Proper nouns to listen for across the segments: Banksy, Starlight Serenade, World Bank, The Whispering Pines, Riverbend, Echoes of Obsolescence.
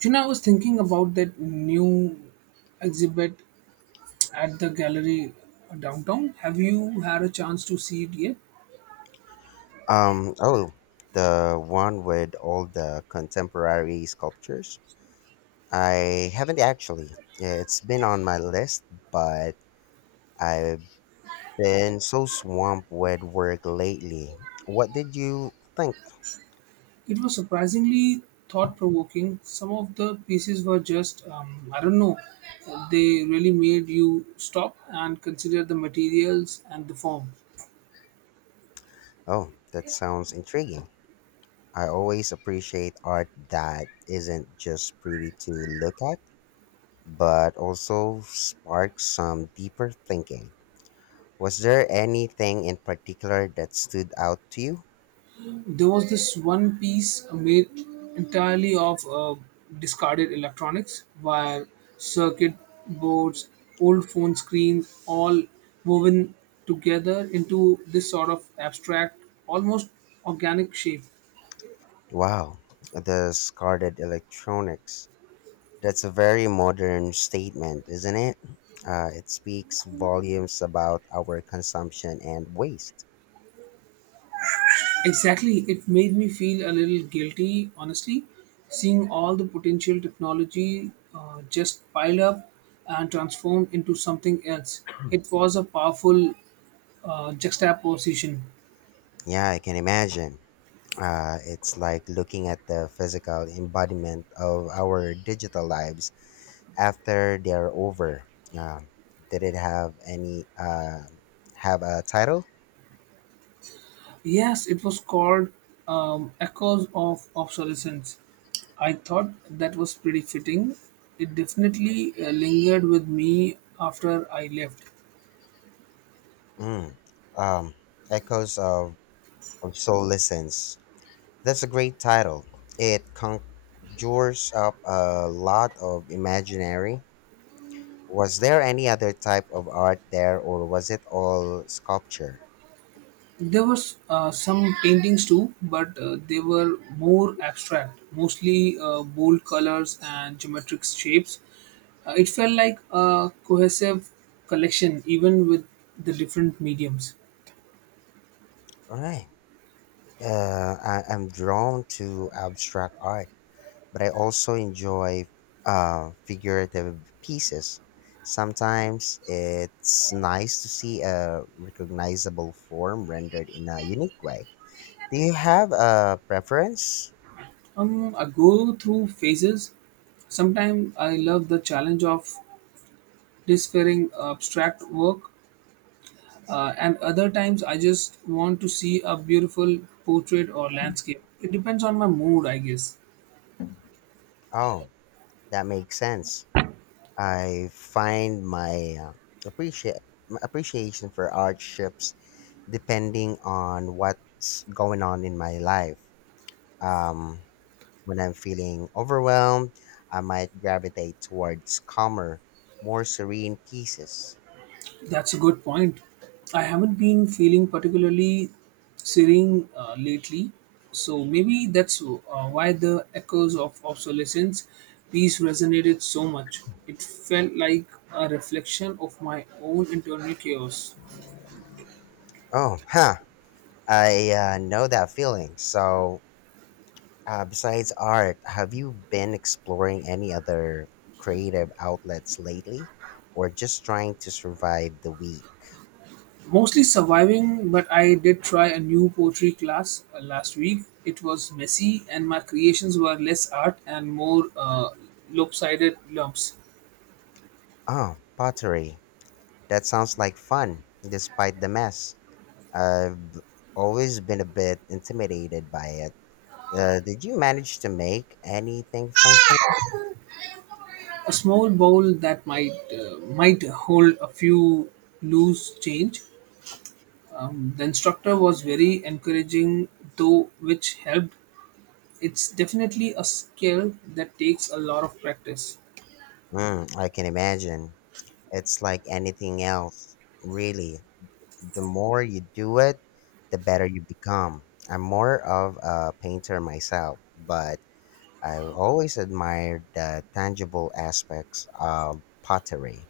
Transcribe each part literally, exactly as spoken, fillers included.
You know, I was thinking about that new exhibit at the gallery downtown. Have you had a chance to see it yet? Um, oh, the one with all the contemporary sculptures? I haven't actually. Yeah, it's been on my list, but I've been so swamped with work lately. What did you think? It was surprisingly thought provoking. Some of the pieces were just, um, I don't know, they really made you stop and consider the materials and the form. Oh, that sounds intriguing. I always appreciate art that isn't just pretty to look at, but also sparks some deeper thinking. Was there anything in particular that stood out to you? There was this one piece made entirely of uh, discarded electronics, wire, circuit boards, old phone screens, all woven together into this sort of abstract, almost organic shape. Wow, discarded electronics. That's a very modern statement, isn't it? Uh, it speaks volumes about our consumption and waste. Exactly, it made me feel a little guilty, honestly, seeing all the potential technology uh, just pile up and transform into something else. It was a powerful uh, juxtaposition. Yeah, I can imagine. Uh, it's like looking at the physical embodiment of our digital lives after they're over. Um, did it have any uh, have a title? Yes, it was called um, Echoes of Obsolescence. I thought that was pretty fitting. It definitely uh, lingered with me after I left. Mm. Um, Echoes of, of soul listens. That's a great title. It conjures up a lot of imaginary. Was there any other type of art there, or was it all sculpture? There was uh, some paintings too, but uh, they were more abstract, mostly uh, bold colors and geometric shapes. Uh, it felt like a cohesive collection, even with the different mediums. All right. Uh, I, I'm drawn to abstract art, but I also enjoy uh, figurative pieces. Sometimes it's nice to see a recognizable form rendered in a unique way. Do you have a preference? Um, I go through phases. Sometimes I love the challenge of this abstract work, uh, and other times I just want to see a beautiful portrait or landscape. It depends on my mood, I guess. Oh, that makes sense. I find my uh, appreciate my appreciation for art ships depending on what's going on in my life. Um, When I'm feeling overwhelmed, I might gravitate towards calmer, more serene pieces. That's a good point. I haven't been feeling particularly serene uh, lately, so maybe that's uh, why the echoes of obsolescence piece resonated so much. It felt like a reflection of my own internal chaos. Oh, huh. I uh, know that feeling. So, uh, besides art, have you been exploring any other creative outlets lately or just trying to survive the week? Mostly surviving, but I did try a new poetry class uh, last week. It was messy, and my creations were less art and more uh, lopsided lumps. Oh, pottery. That sounds like fun, despite the mess. I've always been a bit intimidated by it. Uh, did you manage to make anything functional? A small bowl that might uh, might hold a few loose change. Um, the instructor was very encouraging, though, which helped. It's definitely a skill that takes a lot of practice. Mm, I can imagine. It's like anything else, really. The more you do it, the better you become. I'm more of a painter myself, but I've always admired the tangible aspects of pottery.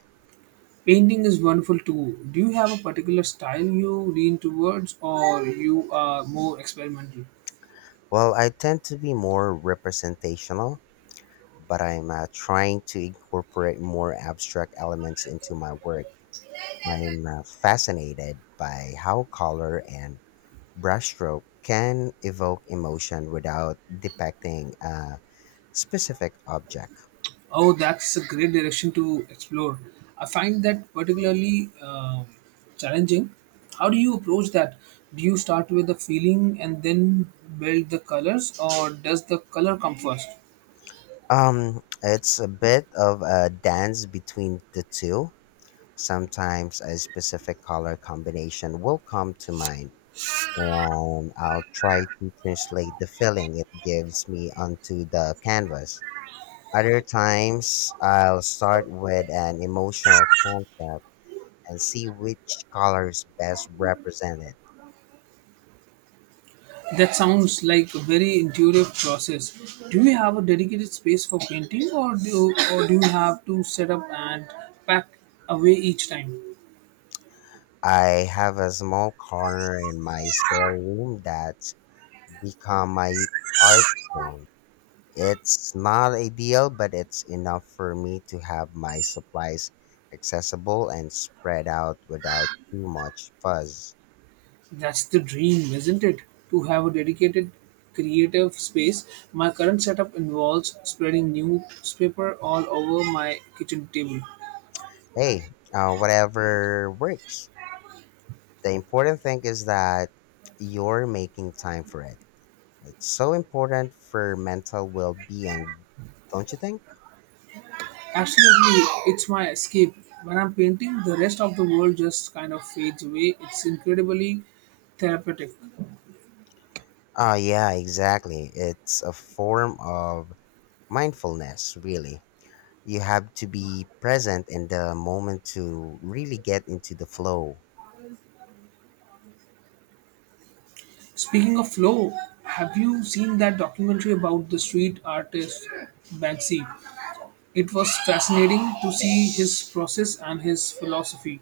Painting is wonderful too. Do you have a particular style you lean towards, or you are more experimental? Well, I tend to be more representational, but I'm uh, trying to incorporate more abstract elements into my work. I'm uh, fascinated by how color and brushstroke can evoke emotion without depicting a specific object. Oh, that's a great direction to explore. I find that particularly um, challenging. How do you approach that? Do you start with the feeling and then build the colors, or does the color come first? Um, it's a bit of a dance between the two. Sometimes a specific color combination will come to mind, and I'll try to translate the feeling it gives me onto the canvas. Other times, I'll start with an emotional concept and see which colors best represent it. That sounds like a very intuitive process. Do you have a dedicated space for painting, or do or do you have to set up and pack away each time? I have a small corner in my spare room that's become my art room. It's not ideal, but it's enough for me to have my supplies accessible and spread out without too much fuzz. That's the dream, isn't it? To have a dedicated creative space. My current setup involves spreading newspaper all over my kitchen table. Hey, uh, whatever works. The important thing is that you're making time for it. It's so important for mental well being, don't you think? Absolutely, it's my escape. When I'm painting, the rest of the world just kind of fades away. It's incredibly therapeutic. Oh, yeah, exactly. It's a form of mindfulness, really. You have to be present in the moment to really get into the flow. Speaking of flow, have you seen that documentary about the street artist Banksy? It was fascinating to see his process and his philosophy.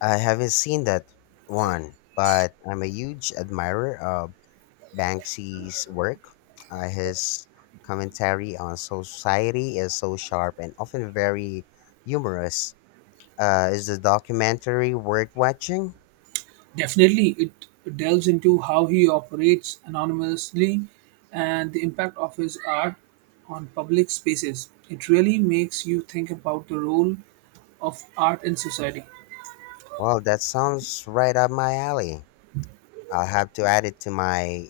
I haven't seen that one, but I'm a huge admirer of Banksy's work. Uh, his commentary on society is so sharp and often very humorous. Uh, is the documentary worth watching? Definitely, it delves into how he operates anonymously and the impact of his art on public spaces. It really makes you think about the role of art in society. Well, that sounds right up my alley. I'll have to add it to my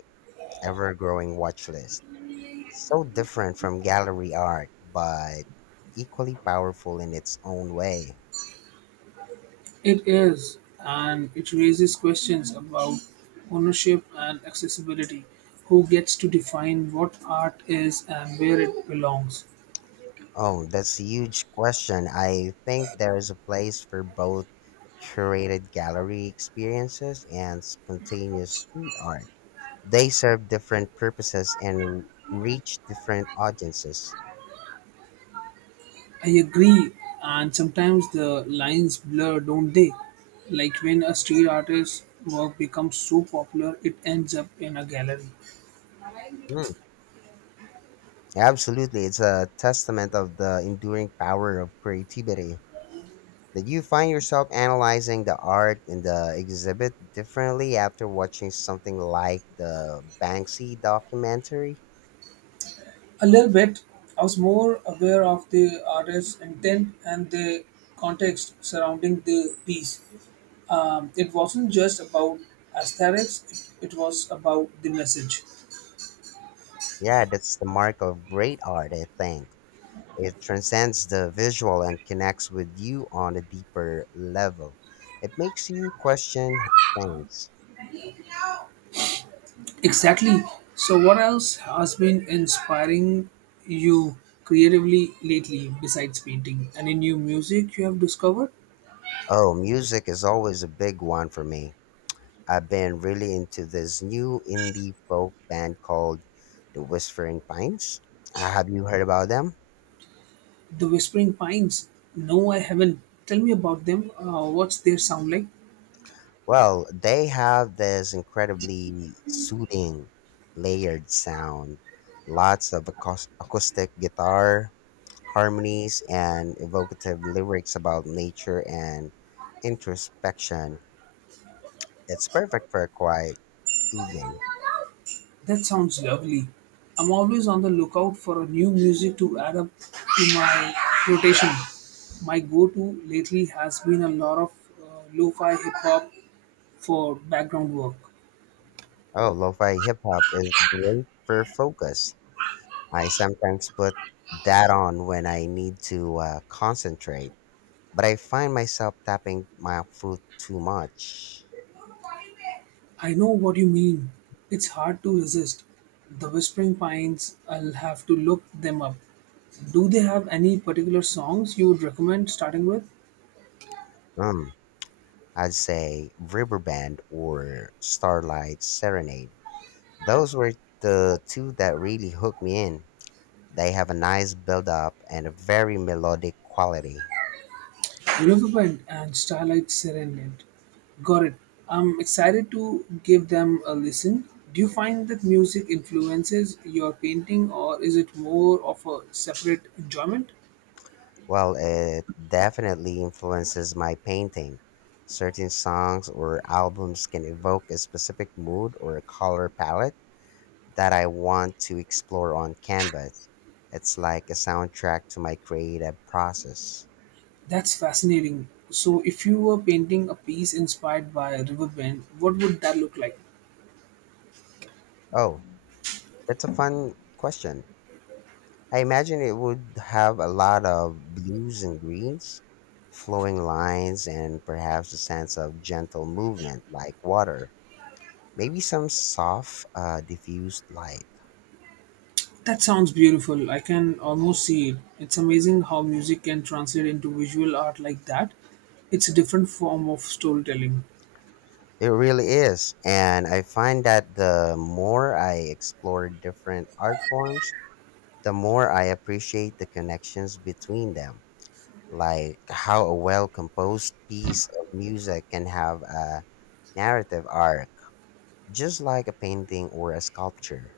ever growing watch list. So different from gallery art, but equally powerful in its own way. It is, and it raises questions about ownership and accessibility. Who gets to define what art is and where it belongs? Oh, that's a huge question. I think there is a place for both curated gallery experiences and spontaneous street art. They serve different purposes and reach different audiences. I agree, and sometimes the lines blur, don't they? Like when a street artist's work becomes so popular, it ends up in a gallery. Mm, absolutely. It's a testament of the enduring power of creativity. Did you find yourself analyzing the art in the exhibit differently after watching something like the Banksy documentary? A little bit, I was more aware of the artist's intent and the context surrounding the piece. Um, it wasn't just about aesthetics, it, it was about the message. Yeah, that's the mark of great art, I think. It transcends the visual and connects with you on a deeper level. It makes you question things. Exactly. So, what else has been inspiring you creatively lately besides painting? Any new music you have discovered? Oh, music is always a big one for me. I've been really into this new indie folk band called The Whispering Pines. Uh, Have you heard about them? The Whispering Pines. No, I haven't. Tell me about them. Uh, what's their sound like? Well, they have this incredibly soothing, layered sound. Lots of acous- acoustic guitar, harmonies, and evocative lyrics about nature and introspection. It's perfect for a quiet evening. That sounds lovely. I'm always on the lookout for a new music to add up to my rotation. My go to lately has been a lot of uh, lo fi hip hop for background work. Oh, lo-fi hip hop is great for focus. I sometimes put that on when I need to uh, concentrate, but I find myself tapping my foot too much. I know what you mean. It's hard to resist. The Whispering Pines, I'll have to look them up. Do they have any particular songs you would recommend starting with? Mm, I'd say Riverband or Starlight Serenade. Those were the two that really hooked me in. They have a nice build up and a very melodic quality. Riverbend and Starlight Serenade. Got it. I'm excited to give them a listen. Do you find that music influences your painting or is it more of a separate enjoyment? Well, it definitely influences my painting. Certain songs or albums can evoke a specific mood or a color palette that I want to explore on canvas. It's like a soundtrack to my creative process. That's fascinating. So, if you were painting a piece inspired by Riverbend, what would that look like? Oh, that's a fun question. I imagine it would have a lot of blues and greens, flowing lines, and perhaps a sense of gentle movement like water. Maybe some soft, uh, diffused light. That sounds beautiful. I can almost see it. It's amazing how music can translate into visual art like that. It's a different form of storytelling. It really is. And I find that the more I explore different art forms, the more I appreciate the connections between them. Like how a well composed piece of music can have a narrative arc, just like a painting or a sculpture.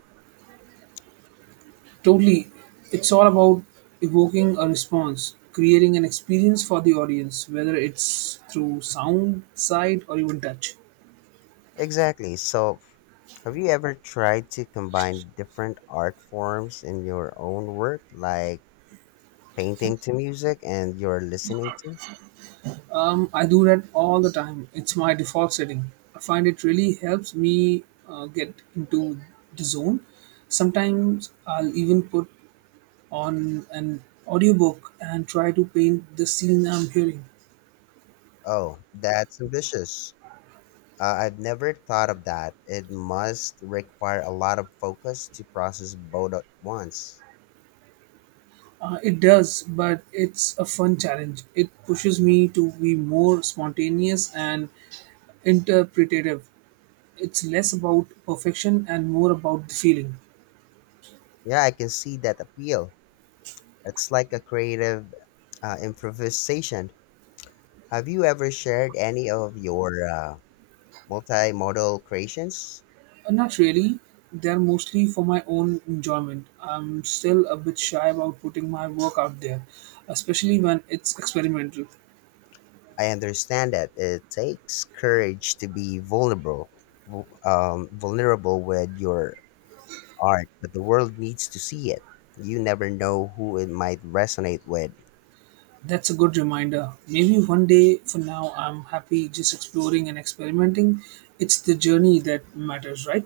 Totally. It's all about evoking a response, creating an experience for the audience, whether it's through sound, sight, or even touch. Exactly. So, have you ever tried to combine different art forms in your own work, like painting to music and you're listening to? Um, I do that all the time. It's my default setting. I find it really helps me uh, get into the zone. Sometimes I'll even put on an audiobook and try to paint the scene I'm hearing. Oh, that's ambitious. Uh, I've never thought of that. It must require a lot of focus to process both at once. Uh, it does, but it's a fun challenge. It pushes me to be more spontaneous and interpretative. It's less about perfection and more about the feeling. Yeah, I can see that appeal. It's like a creative uh, improvisation. Have you ever shared any of your uh, multimodal creations? Uh, not really. They're mostly for my own enjoyment. I'm still a bit shy about putting my work out there, especially when it's experimental. I understand that it takes courage to be vulnerable, vul- um, vulnerable with your art, but the world needs to see it. You never know who it might resonate with. That's a good reminder. Maybe one day for now, I'm happy just exploring and experimenting. It's the journey that matters, right?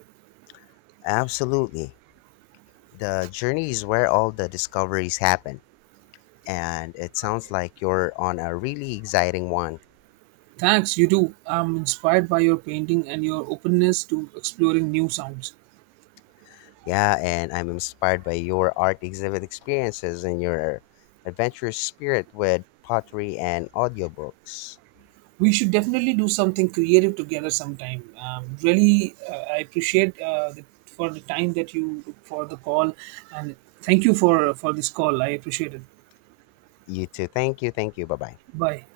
Absolutely. The journey is where all the discoveries happen, and it sounds like you're on a really exciting one. Thanks, you do. I'm inspired by your painting and your openness to exploring new sounds. Yeah, and I'm inspired by your art exhibit experiences and your adventurous spirit with pottery and audiobooks. We should definitely do something creative together sometime. Um, really, uh, I appreciate uh, the, for the time that you took for the call, and thank you for for this call. I appreciate it. You too. Thank you. Thank you. Bye bye. Bye.